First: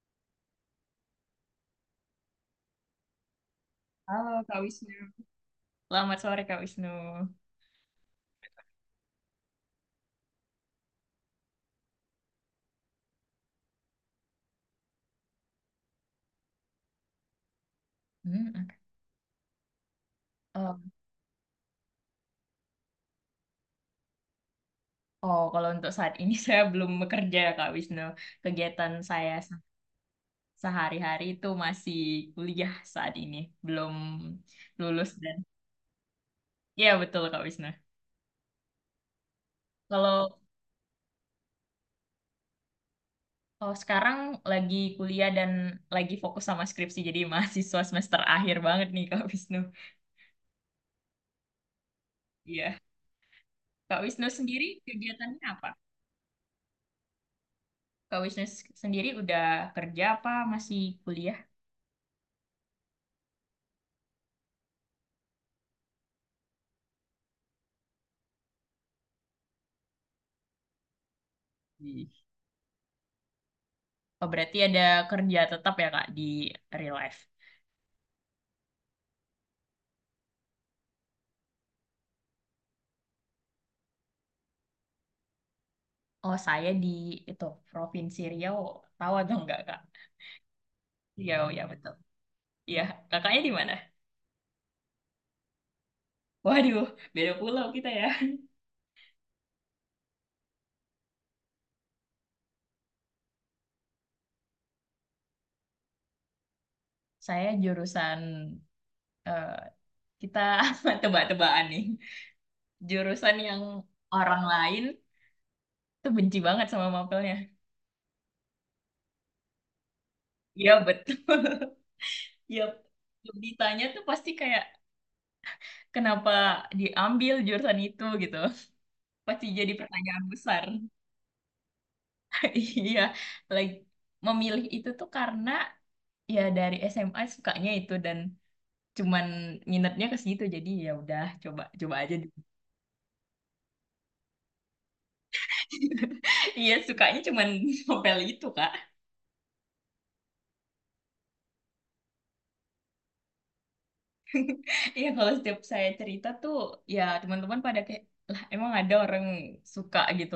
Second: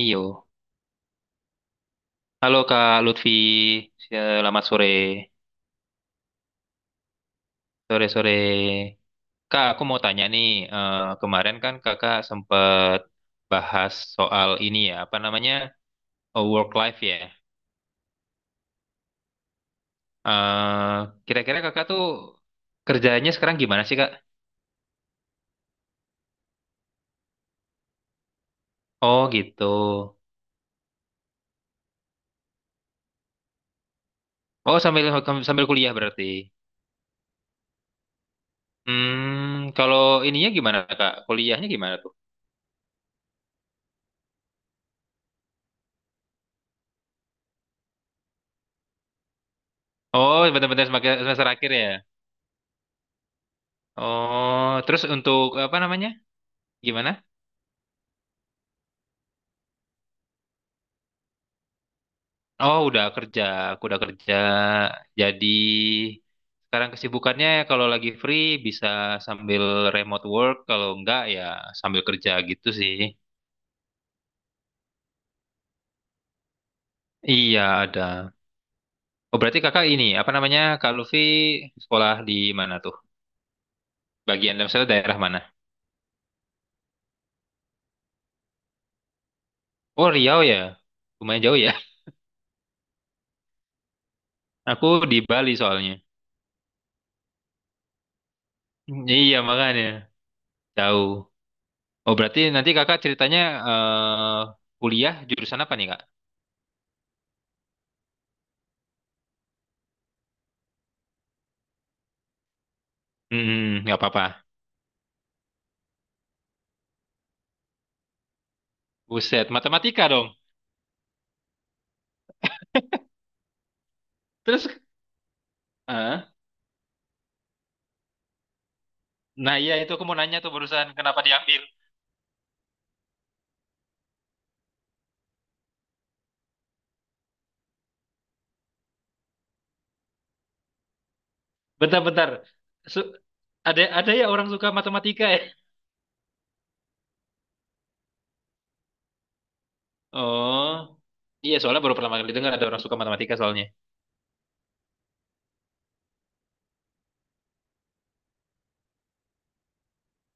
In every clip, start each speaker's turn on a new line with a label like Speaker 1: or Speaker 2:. Speaker 1: Iyo. Halo Kak Lutfi, ya,
Speaker 2: Halo Kak
Speaker 1: selamat sore.
Speaker 2: Wisnu. Selamat sore Kak Wisnu.
Speaker 1: Sore-sore. Kak, aku mau tanya nih, kemarin kan kakak sempat bahas soal ini ya, apa namanya, work life ya.
Speaker 2: Hmm, oke. Oh,
Speaker 1: Eh, Kira-kira kakak tuh kerjanya sekarang gimana sih Kak?
Speaker 2: oh, kalau untuk saat ini saya belum bekerja Kak Wisnu. Kegiatan
Speaker 1: Oh
Speaker 2: saya
Speaker 1: gitu.
Speaker 2: sehari-hari itu masih kuliah saat ini, belum
Speaker 1: Oh sambil
Speaker 2: lulus dan
Speaker 1: sambil kuliah berarti.
Speaker 2: ya betul Kak Wisnu.
Speaker 1: Hmm, kalau
Speaker 2: Kalau
Speaker 1: ininya gimana Kak? Kuliahnya gimana tuh?
Speaker 2: kalau sekarang lagi kuliah dan lagi fokus sama skripsi, jadi mahasiswa semester akhir banget nih Kak Wisnu.
Speaker 1: Oh, benar-benar semester semester akhir ya.
Speaker 2: Iya. Kak Wisnu sendiri
Speaker 1: Oh, terus untuk
Speaker 2: kegiatannya apa?
Speaker 1: apa namanya? Gimana?
Speaker 2: Kak Wisnu sendiri udah kerja apa masih kuliah?
Speaker 1: Oh, udah kerja, aku udah kerja. Jadi sekarang kesibukannya ya kalau lagi free bisa sambil remote work, kalau enggak ya sambil kerja gitu sih.
Speaker 2: Oh, berarti ada kerja tetap ya, Kak, di real life.
Speaker 1: Iya, ada. Oh, berarti kakak ini, apa namanya, Kak Luffy sekolah di mana tuh? Bagian misalnya daerah mana?
Speaker 2: Oh, saya di itu Provinsi Riau. Tahu atau enggak, Kak?
Speaker 1: Oh, Riau ya. Lumayan
Speaker 2: Riau,
Speaker 1: jauh
Speaker 2: ya
Speaker 1: ya.
Speaker 2: betul. Iya, kakaknya di mana?
Speaker 1: Aku di Bali soalnya.
Speaker 2: Waduh, beda pulau kita ya.
Speaker 1: Iya, makanya tahu. Oh, berarti nanti kakak ceritanya eh, kuliah jurusan apa nih, Kak?
Speaker 2: Saya jurusan eh, kita tebak-tebakan nih. Jurusan yang
Speaker 1: Hmm, nggak apa-apa.
Speaker 2: orang lain tuh benci banget sama mapelnya.
Speaker 1: Buset, matematika dong.
Speaker 2: Iya, betul. Iya, ditanya tuh pasti kayak
Speaker 1: Terus, eh,
Speaker 2: kenapa diambil jurusan itu gitu. Pasti
Speaker 1: nah
Speaker 2: jadi
Speaker 1: iya itu aku mau
Speaker 2: pertanyaan
Speaker 1: nanya tuh
Speaker 2: besar.
Speaker 1: barusan kenapa diambil.
Speaker 2: Iya, like memilih itu tuh karena ya dari SMA sukanya itu dan cuman minatnya ke situ jadi ya udah coba coba aja dulu.
Speaker 1: Bentar-bentar, Su- ada ya orang suka matematika ya?
Speaker 2: Iya, sukanya cuman novel itu, Kak.
Speaker 1: Oh, iya soalnya baru pertama kali dengar ada orang suka matematika soalnya.
Speaker 2: Iya, kalau setiap saya cerita tuh ya teman-teman pada kayak lah emang ada orang suka gitu.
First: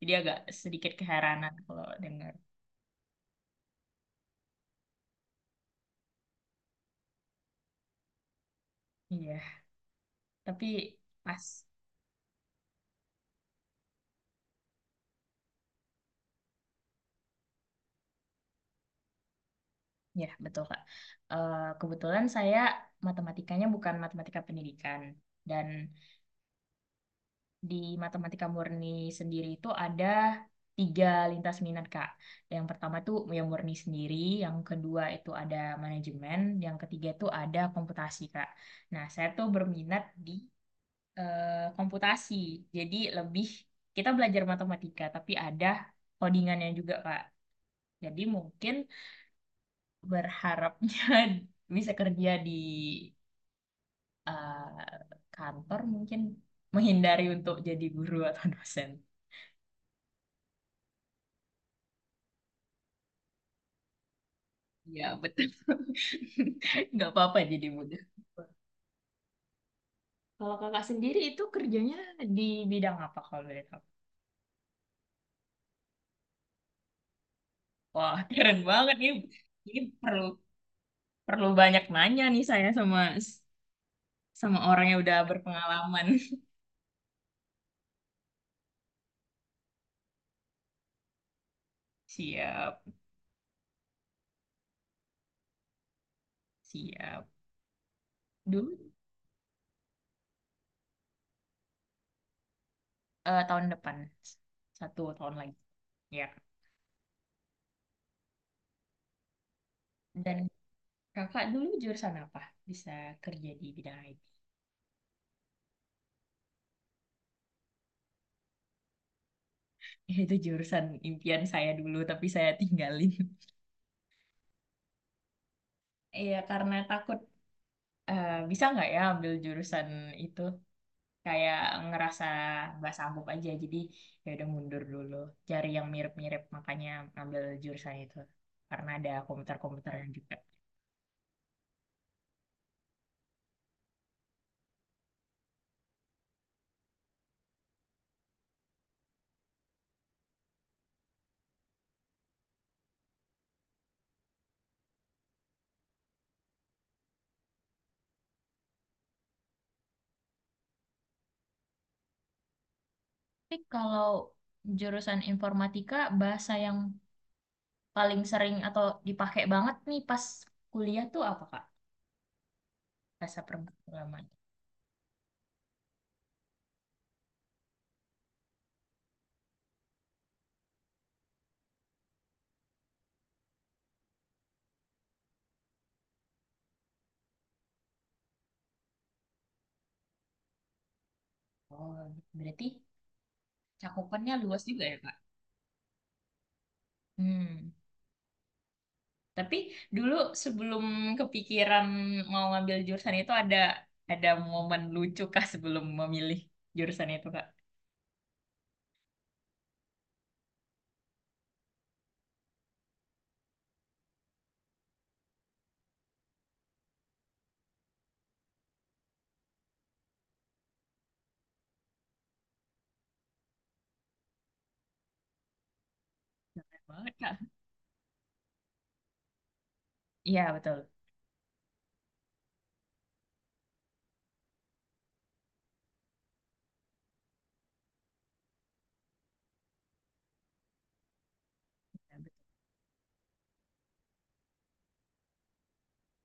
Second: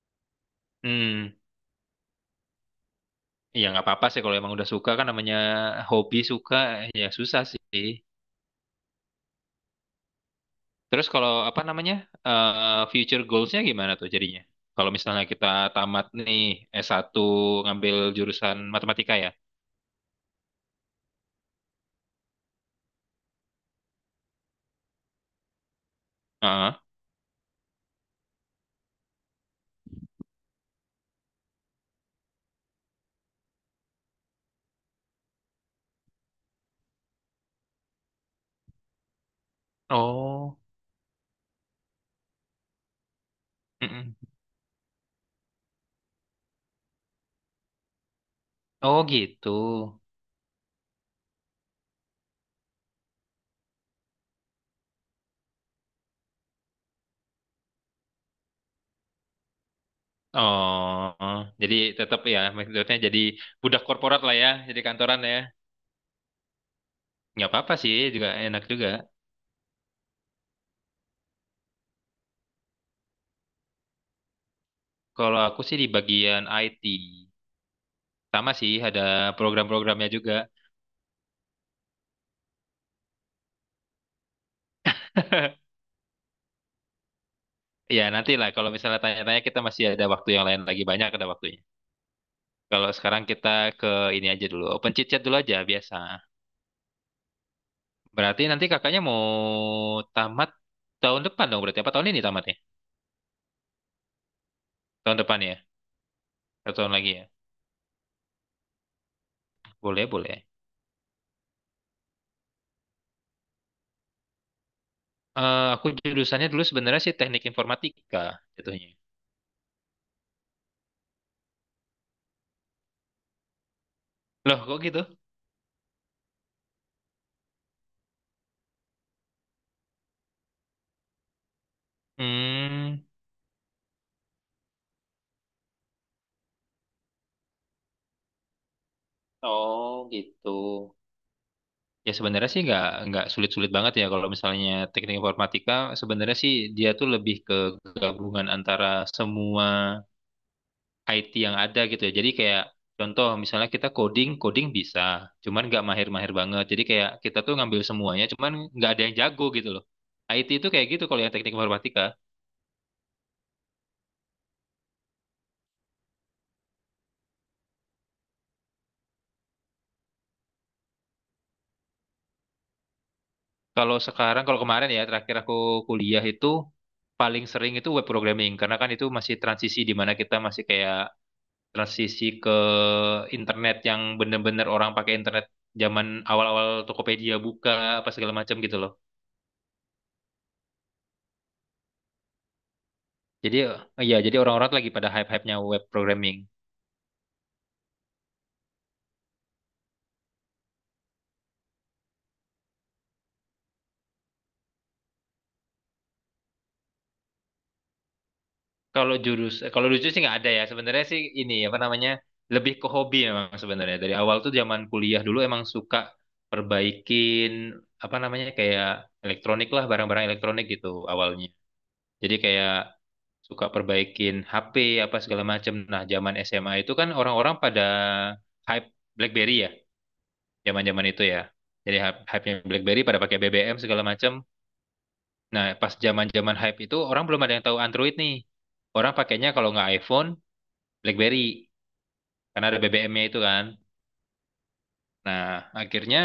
Speaker 2: Jadi agak sedikit
Speaker 1: Hmm,
Speaker 2: keheranan kalau dengar.
Speaker 1: iya nggak apa-apa sih kalau emang udah suka kan namanya hobi suka ya susah sih.
Speaker 2: Iya, tapi
Speaker 1: Terus kalau
Speaker 2: pas
Speaker 1: apa namanya future goalsnya gimana tuh jadinya? Kalau misalnya kita tamat nih satu ngambil jurusan matematika ya?
Speaker 2: ya betul, Kak. Kebetulan saya matematikanya bukan matematika pendidikan dan
Speaker 1: Heeh.
Speaker 2: di matematika murni sendiri itu ada tiga lintas minat, Kak. Yang pertama itu yang murni sendiri, yang kedua itu ada manajemen, yang ketiga itu ada komputasi, Kak. Nah, saya tuh berminat di
Speaker 1: Oh,
Speaker 2: komputasi, jadi lebih kita
Speaker 1: mm-mm.
Speaker 2: belajar matematika, tapi ada codingannya juga, Kak. Jadi mungkin
Speaker 1: Oh gitu.
Speaker 2: berharapnya bisa kerja di kantor, mungkin menghindari untuk jadi guru atau dosen.
Speaker 1: Oh, jadi tetap ya maksudnya jadi budak korporat lah ya, jadi
Speaker 2: Ya,
Speaker 1: kantoran ya.
Speaker 2: betul. Nggak apa-apa
Speaker 1: Nggak
Speaker 2: jadi
Speaker 1: apa-apa sih,
Speaker 2: muda.
Speaker 1: juga enak juga.
Speaker 2: Kalau kakak sendiri itu kerjanya di bidang apa kalau boleh tahu?
Speaker 1: Kalau aku sih di bagian IT,
Speaker 2: Wah,
Speaker 1: sama
Speaker 2: keren
Speaker 1: sih
Speaker 2: banget
Speaker 1: ada
Speaker 2: nih. Ini
Speaker 1: program-programnya
Speaker 2: perlu
Speaker 1: juga.
Speaker 2: perlu banyak nanya nih saya sama sama orang yang udah berpengalaman.
Speaker 1: Ya nanti lah kalau misalnya tanya-tanya kita masih ada waktu yang lain lagi banyak ada waktunya.
Speaker 2: Siap,
Speaker 1: Kalau sekarang kita ke ini aja dulu, open chit chat dulu aja biasa.
Speaker 2: siap.
Speaker 1: Berarti nanti
Speaker 2: Dulu
Speaker 1: kakaknya mau tamat tahun depan dong berarti apa tahun ini tamatnya?
Speaker 2: tahun depan satu
Speaker 1: Tahun
Speaker 2: tahun
Speaker 1: depan
Speaker 2: lagi.
Speaker 1: ya,
Speaker 2: Ya.
Speaker 1: atau tahun lagi ya? Boleh
Speaker 2: Dan
Speaker 1: boleh.
Speaker 2: kakak dulu jurusan apa? Bisa kerja di bidang IT.
Speaker 1: Aku jurusannya dulu sebenarnya sih teknik informatika jatuhnya.
Speaker 2: Itu jurusan impian saya dulu, tapi saya tinggalin.
Speaker 1: Loh, kok gitu?
Speaker 2: Iya, karena takut bisa nggak ya ambil jurusan itu kayak ngerasa nggak
Speaker 1: Hmm,
Speaker 2: sanggup aja jadi ya udah mundur dulu cari yang mirip-mirip makanya ambil jurusan itu karena ada
Speaker 1: oh
Speaker 2: komputer-komputernya juga.
Speaker 1: gitu, ya sebenarnya sih nggak sulit-sulit banget ya kalau misalnya teknik informatika. Sebenarnya sih dia tuh lebih ke gabungan antara semua IT yang ada gitu ya. Jadi kayak contoh misalnya kita coding, coding bisa, cuman nggak mahir-mahir banget. Jadi kayak kita tuh ngambil semuanya, cuman nggak ada yang jago gitu loh. IT itu kayak gitu kalau yang teknik informatika.
Speaker 2: Tapi kalau jurusan informatika, bahasa yang paling sering atau dipakai banget nih pas kuliah tuh apa, Kak? Bahasa
Speaker 1: Kalau
Speaker 2: pemrograman.
Speaker 1: sekarang, kalau kemarin ya, terakhir aku kuliah itu paling sering itu web programming karena kan itu masih transisi di mana kita masih kayak transisi ke internet yang bener-bener orang pakai internet zaman awal-awal Tokopedia buka apa segala macam gitu loh.
Speaker 2: Oh, berarti
Speaker 1: Jadi ya
Speaker 2: cakupannya
Speaker 1: jadi
Speaker 2: luas
Speaker 1: orang-orang tuh
Speaker 2: juga
Speaker 1: lagi
Speaker 2: ya
Speaker 1: pada
Speaker 2: Kak.
Speaker 1: hype-hypenya web programming.
Speaker 2: Hmm. Tapi dulu sebelum kepikiran mau ngambil jurusan itu ada momen lucu kah sebelum memilih jurusan itu Kak?
Speaker 1: Kalau lucu sih nggak ada ya. Sebenarnya sih ini apa namanya lebih ke hobi memang sebenarnya. Dari awal tuh zaman kuliah dulu emang suka perbaikin apa namanya kayak elektronik lah, barang-barang elektronik gitu awalnya. Jadi kayak suka perbaikin HP apa segala macam. Nah, zaman
Speaker 2: Keren
Speaker 1: SMA itu kan
Speaker 2: banget Kak.
Speaker 1: orang-orang pada hype BlackBerry ya,
Speaker 2: Iya betul.
Speaker 1: zaman-zaman itu ya. Jadi hype-nya BlackBerry pada pakai BBM segala macam. Nah, pas zaman-zaman hype itu orang belum ada yang tahu Android nih. Orang pakainya kalau nggak iPhone, BlackBerry
Speaker 2: Ya, betul
Speaker 1: karena ada BBM-nya itu kan. Nah, akhirnya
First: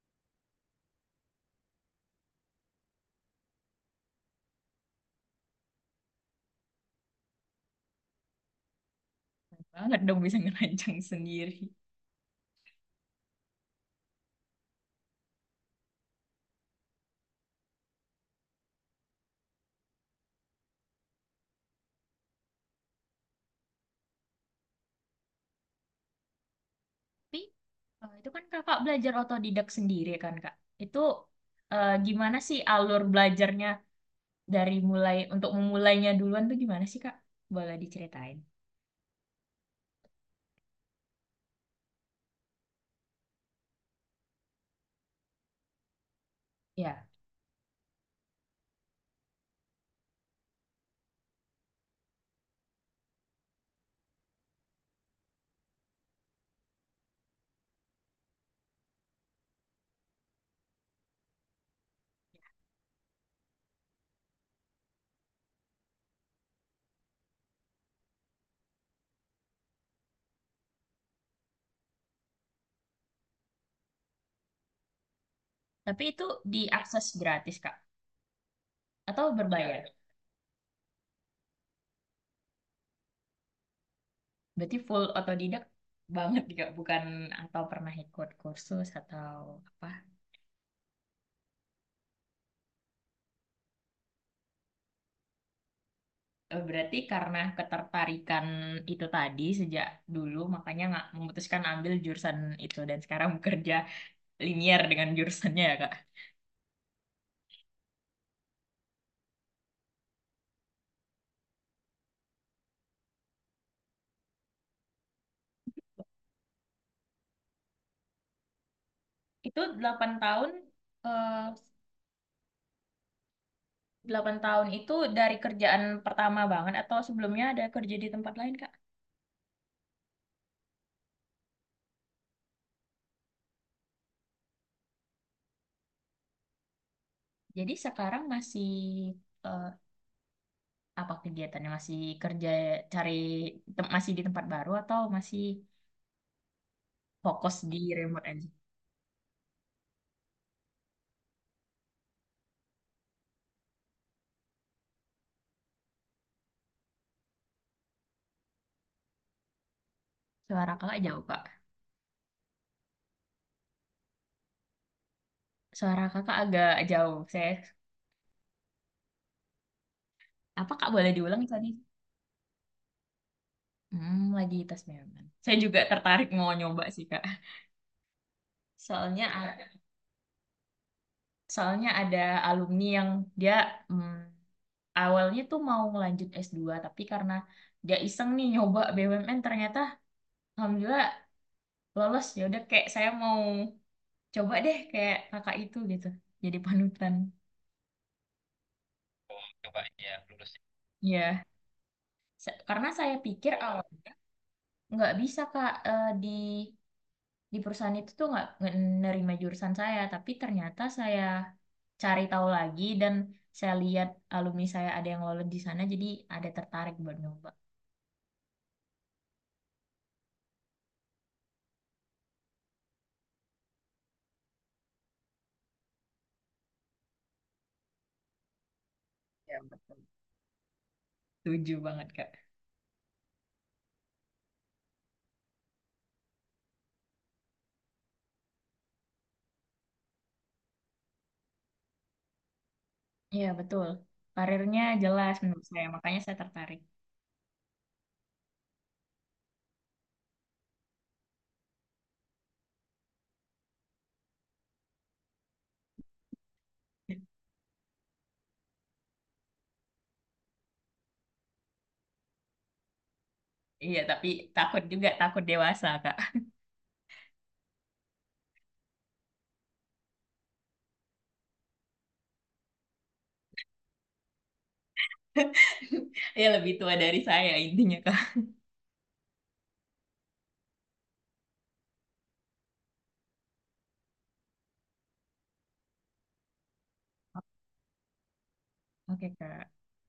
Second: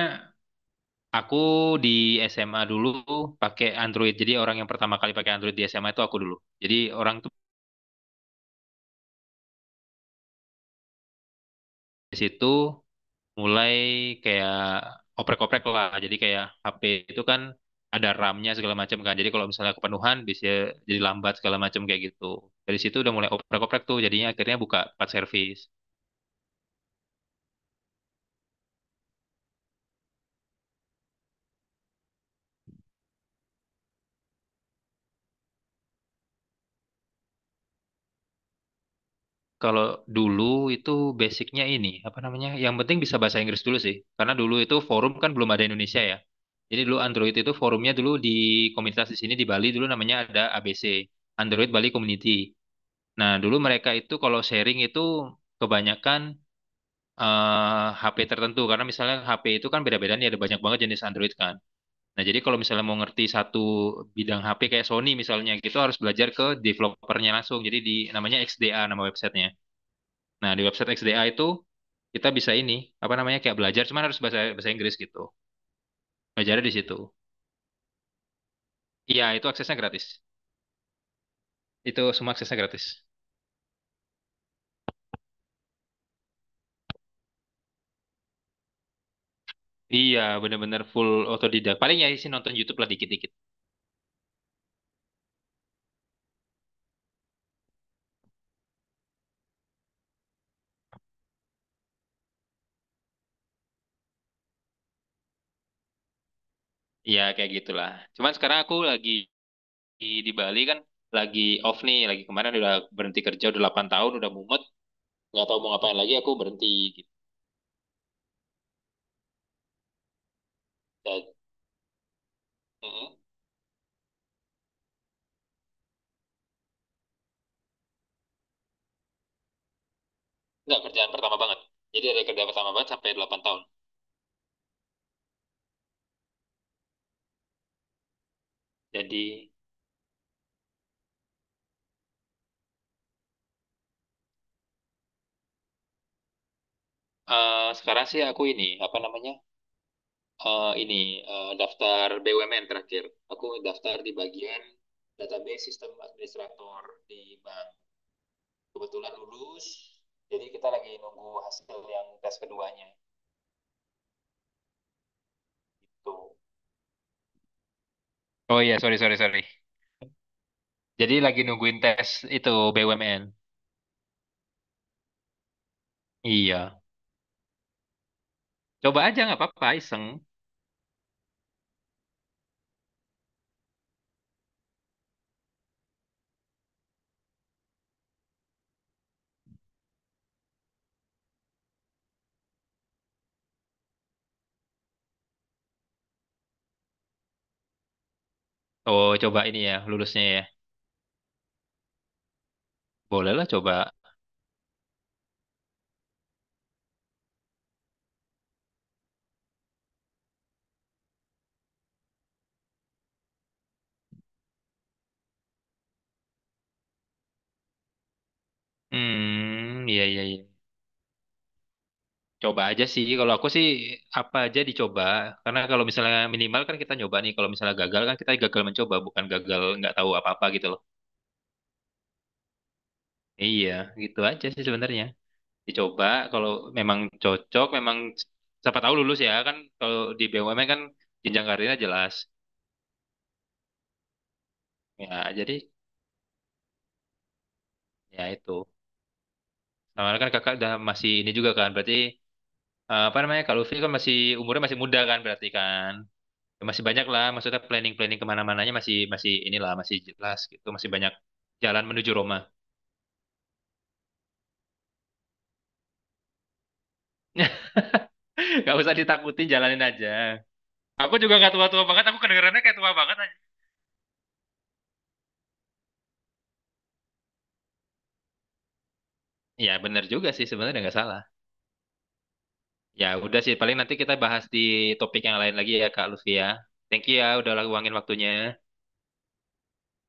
Speaker 1: aku di SMA dulu pakai Android. Jadi orang yang pertama kali pakai Android di SMA itu aku dulu. Jadi orang tuh
Speaker 2: banget dong bisa ngerancang sendiri.
Speaker 1: di situ mulai kayak oprek-oprek lah. Jadi kayak HP itu kan ada RAM-nya segala macam kan. Jadi kalau misalnya kepenuhan bisa jadi lambat segala macam kayak gitu. Dari situ udah mulai oprek-oprek tuh. Jadinya akhirnya buka part service.
Speaker 2: Tapi itu kan Kakak belajar otodidak sendiri kan Kak? Itu gimana sih alur belajarnya dari mulai untuk memulainya duluan tuh gimana sih Kak? Boleh diceritain?
Speaker 1: Kalau dulu itu basicnya ini, apa namanya? Yang penting bisa bahasa Inggris dulu sih. Karena dulu itu forum kan belum ada Indonesia ya. Jadi dulu
Speaker 2: Ya.
Speaker 1: Android itu forumnya dulu di komunitas di sini di Bali dulu namanya ada ABC, Android Bali Community. Nah, dulu mereka itu kalau sharing itu kebanyakan HP tertentu karena misalnya HP itu kan beda-beda nih ada banyak banget jenis Android kan. Nah, jadi kalau misalnya mau ngerti satu bidang HP kayak Sony misalnya gitu harus belajar ke developernya langsung. Jadi di namanya XDA nama websitenya. Nah, di website XDA itu kita bisa ini, apa namanya, kayak belajar, cuman harus bahasa bahasa Inggris gitu.
Speaker 2: Tapi itu
Speaker 1: Belajarnya di situ.
Speaker 2: diakses gratis Kak?
Speaker 1: Iya,
Speaker 2: Atau
Speaker 1: itu aksesnya
Speaker 2: berbayar?
Speaker 1: gratis. Itu semua aksesnya gratis.
Speaker 2: Berarti full otodidak banget juga, bukan atau pernah ikut kursus atau apa.
Speaker 1: Iya, bener-bener full otodidak. Paling ya isi nonton YouTube lah dikit-dikit.
Speaker 2: Berarti karena ketertarikan itu tadi sejak dulu, makanya nggak memutuskan ambil jurusan itu dan sekarang bekerja linier dengan jurusannya ya, Kak.
Speaker 1: Iya, kayak gitulah. Cuman sekarang aku lagi di Bali kan, lagi off nih, lagi kemarin udah berhenti kerja, udah 8 tahun, udah mumet, nggak tahu mau ngapain lagi, aku berhenti gitu.
Speaker 2: Itu 8 tahun,
Speaker 1: Dan,
Speaker 2: eh,
Speaker 1: mm,
Speaker 2: 8 tahun itu dari kerjaan pertama banget atau sebelumnya ada kerja di tempat lain, Kak?
Speaker 1: nggak kerjaan pertama banget. Jadi dari kerjaan pertama banget sampai 8 tahun.
Speaker 2: Jadi sekarang masih
Speaker 1: Jadi
Speaker 2: eh, apa kegiatannya? Masih kerja cari masih di tempat baru atau masih fokus di
Speaker 1: sekarang sih
Speaker 2: remote
Speaker 1: aku
Speaker 2: aja.
Speaker 1: ini, apa namanya, eh, ini daftar BUMN terakhir. Aku daftar di bagian database sistem administrator di bank. Kebetulan lulus, jadi kita
Speaker 2: Suara
Speaker 1: lagi
Speaker 2: kakak jauh,
Speaker 1: nunggu
Speaker 2: Kak.
Speaker 1: hasil yang tes keduanya
Speaker 2: Suara
Speaker 1: gitu.
Speaker 2: kakak agak jauh.
Speaker 1: Oh iya, sorry, sorry, sorry.
Speaker 2: Apa Kak boleh
Speaker 1: Jadi
Speaker 2: diulang
Speaker 1: lagi
Speaker 2: tadi?
Speaker 1: nungguin tes itu BUMN.
Speaker 2: Hmm, lagi tes memang. Saya juga tertarik mau
Speaker 1: Iya.
Speaker 2: nyoba sih, Kak.
Speaker 1: Coba aja
Speaker 2: Soalnya,
Speaker 1: nggak apa-apa,
Speaker 2: a-
Speaker 1: iseng.
Speaker 2: soalnya ada alumni yang dia hmm, awalnya tuh mau ngelanjut S2 tapi karena dia iseng nih nyoba BUMN, ternyata alhamdulillah lolos. Ya udah kayak saya mau coba deh kayak kakak itu gitu. Jadi panutan.
Speaker 1: Oh, coba ini ya, lulusnya ya.
Speaker 2: Ya, karena saya
Speaker 1: Boleh lah
Speaker 2: pikir
Speaker 1: coba.
Speaker 2: awal nggak bisa Kak. Di perusahaan itu tuh nggak nerima jurusan saya tapi ternyata saya cari tahu lagi dan saya lihat alumni saya ada yang lolos di sana jadi ada tertarik buat nyoba.
Speaker 1: Hmm, iya, iya, iya. Coba aja sih, kalau aku sih apa aja dicoba. Karena kalau misalnya minimal kan kita nyoba nih, kalau misalnya gagal kan kita gagal mencoba, bukan
Speaker 2: Ya,
Speaker 1: gagal nggak
Speaker 2: betul.
Speaker 1: tahu apa-apa gitu loh.
Speaker 2: Setuju banget, Kak.
Speaker 1: Iya, gitu aja sih sebenarnya. Dicoba, kalau memang cocok, memang siapa tahu lulus ya kan. Kalau di BUMN kan jenjang karirnya jelas.
Speaker 2: Iya betul. Karirnya
Speaker 1: Ya,
Speaker 2: jelas
Speaker 1: jadi
Speaker 2: menurut saya makanya saya tertarik.
Speaker 1: ya itu. Sama kan kakak udah masih ini juga kan, berarti apa namanya, kalau Lutfi kan masih umurnya masih muda kan berarti kan. Masih banyak lah, maksudnya planning-planning kemana-mananya masih masih inilah masih jelas gitu, masih banyak jalan menuju Roma.
Speaker 2: Iya, tapi takut juga, takut dewasa, Kak.
Speaker 1: Gak usah ditakutin, jalanin aja. Aku juga nggak tua-tua banget, aku kedengerannya kayak tua banget aja.
Speaker 2: Ya lebih tua dari saya intinya, Kak.
Speaker 1: Ya bener juga sih sebenarnya nggak salah. Ya udah sih, paling nanti kita bahas di topik yang lain lagi ya Kak Lutfi ya. Thank you ya udah luangin waktunya.
Speaker 2: Oke Kak.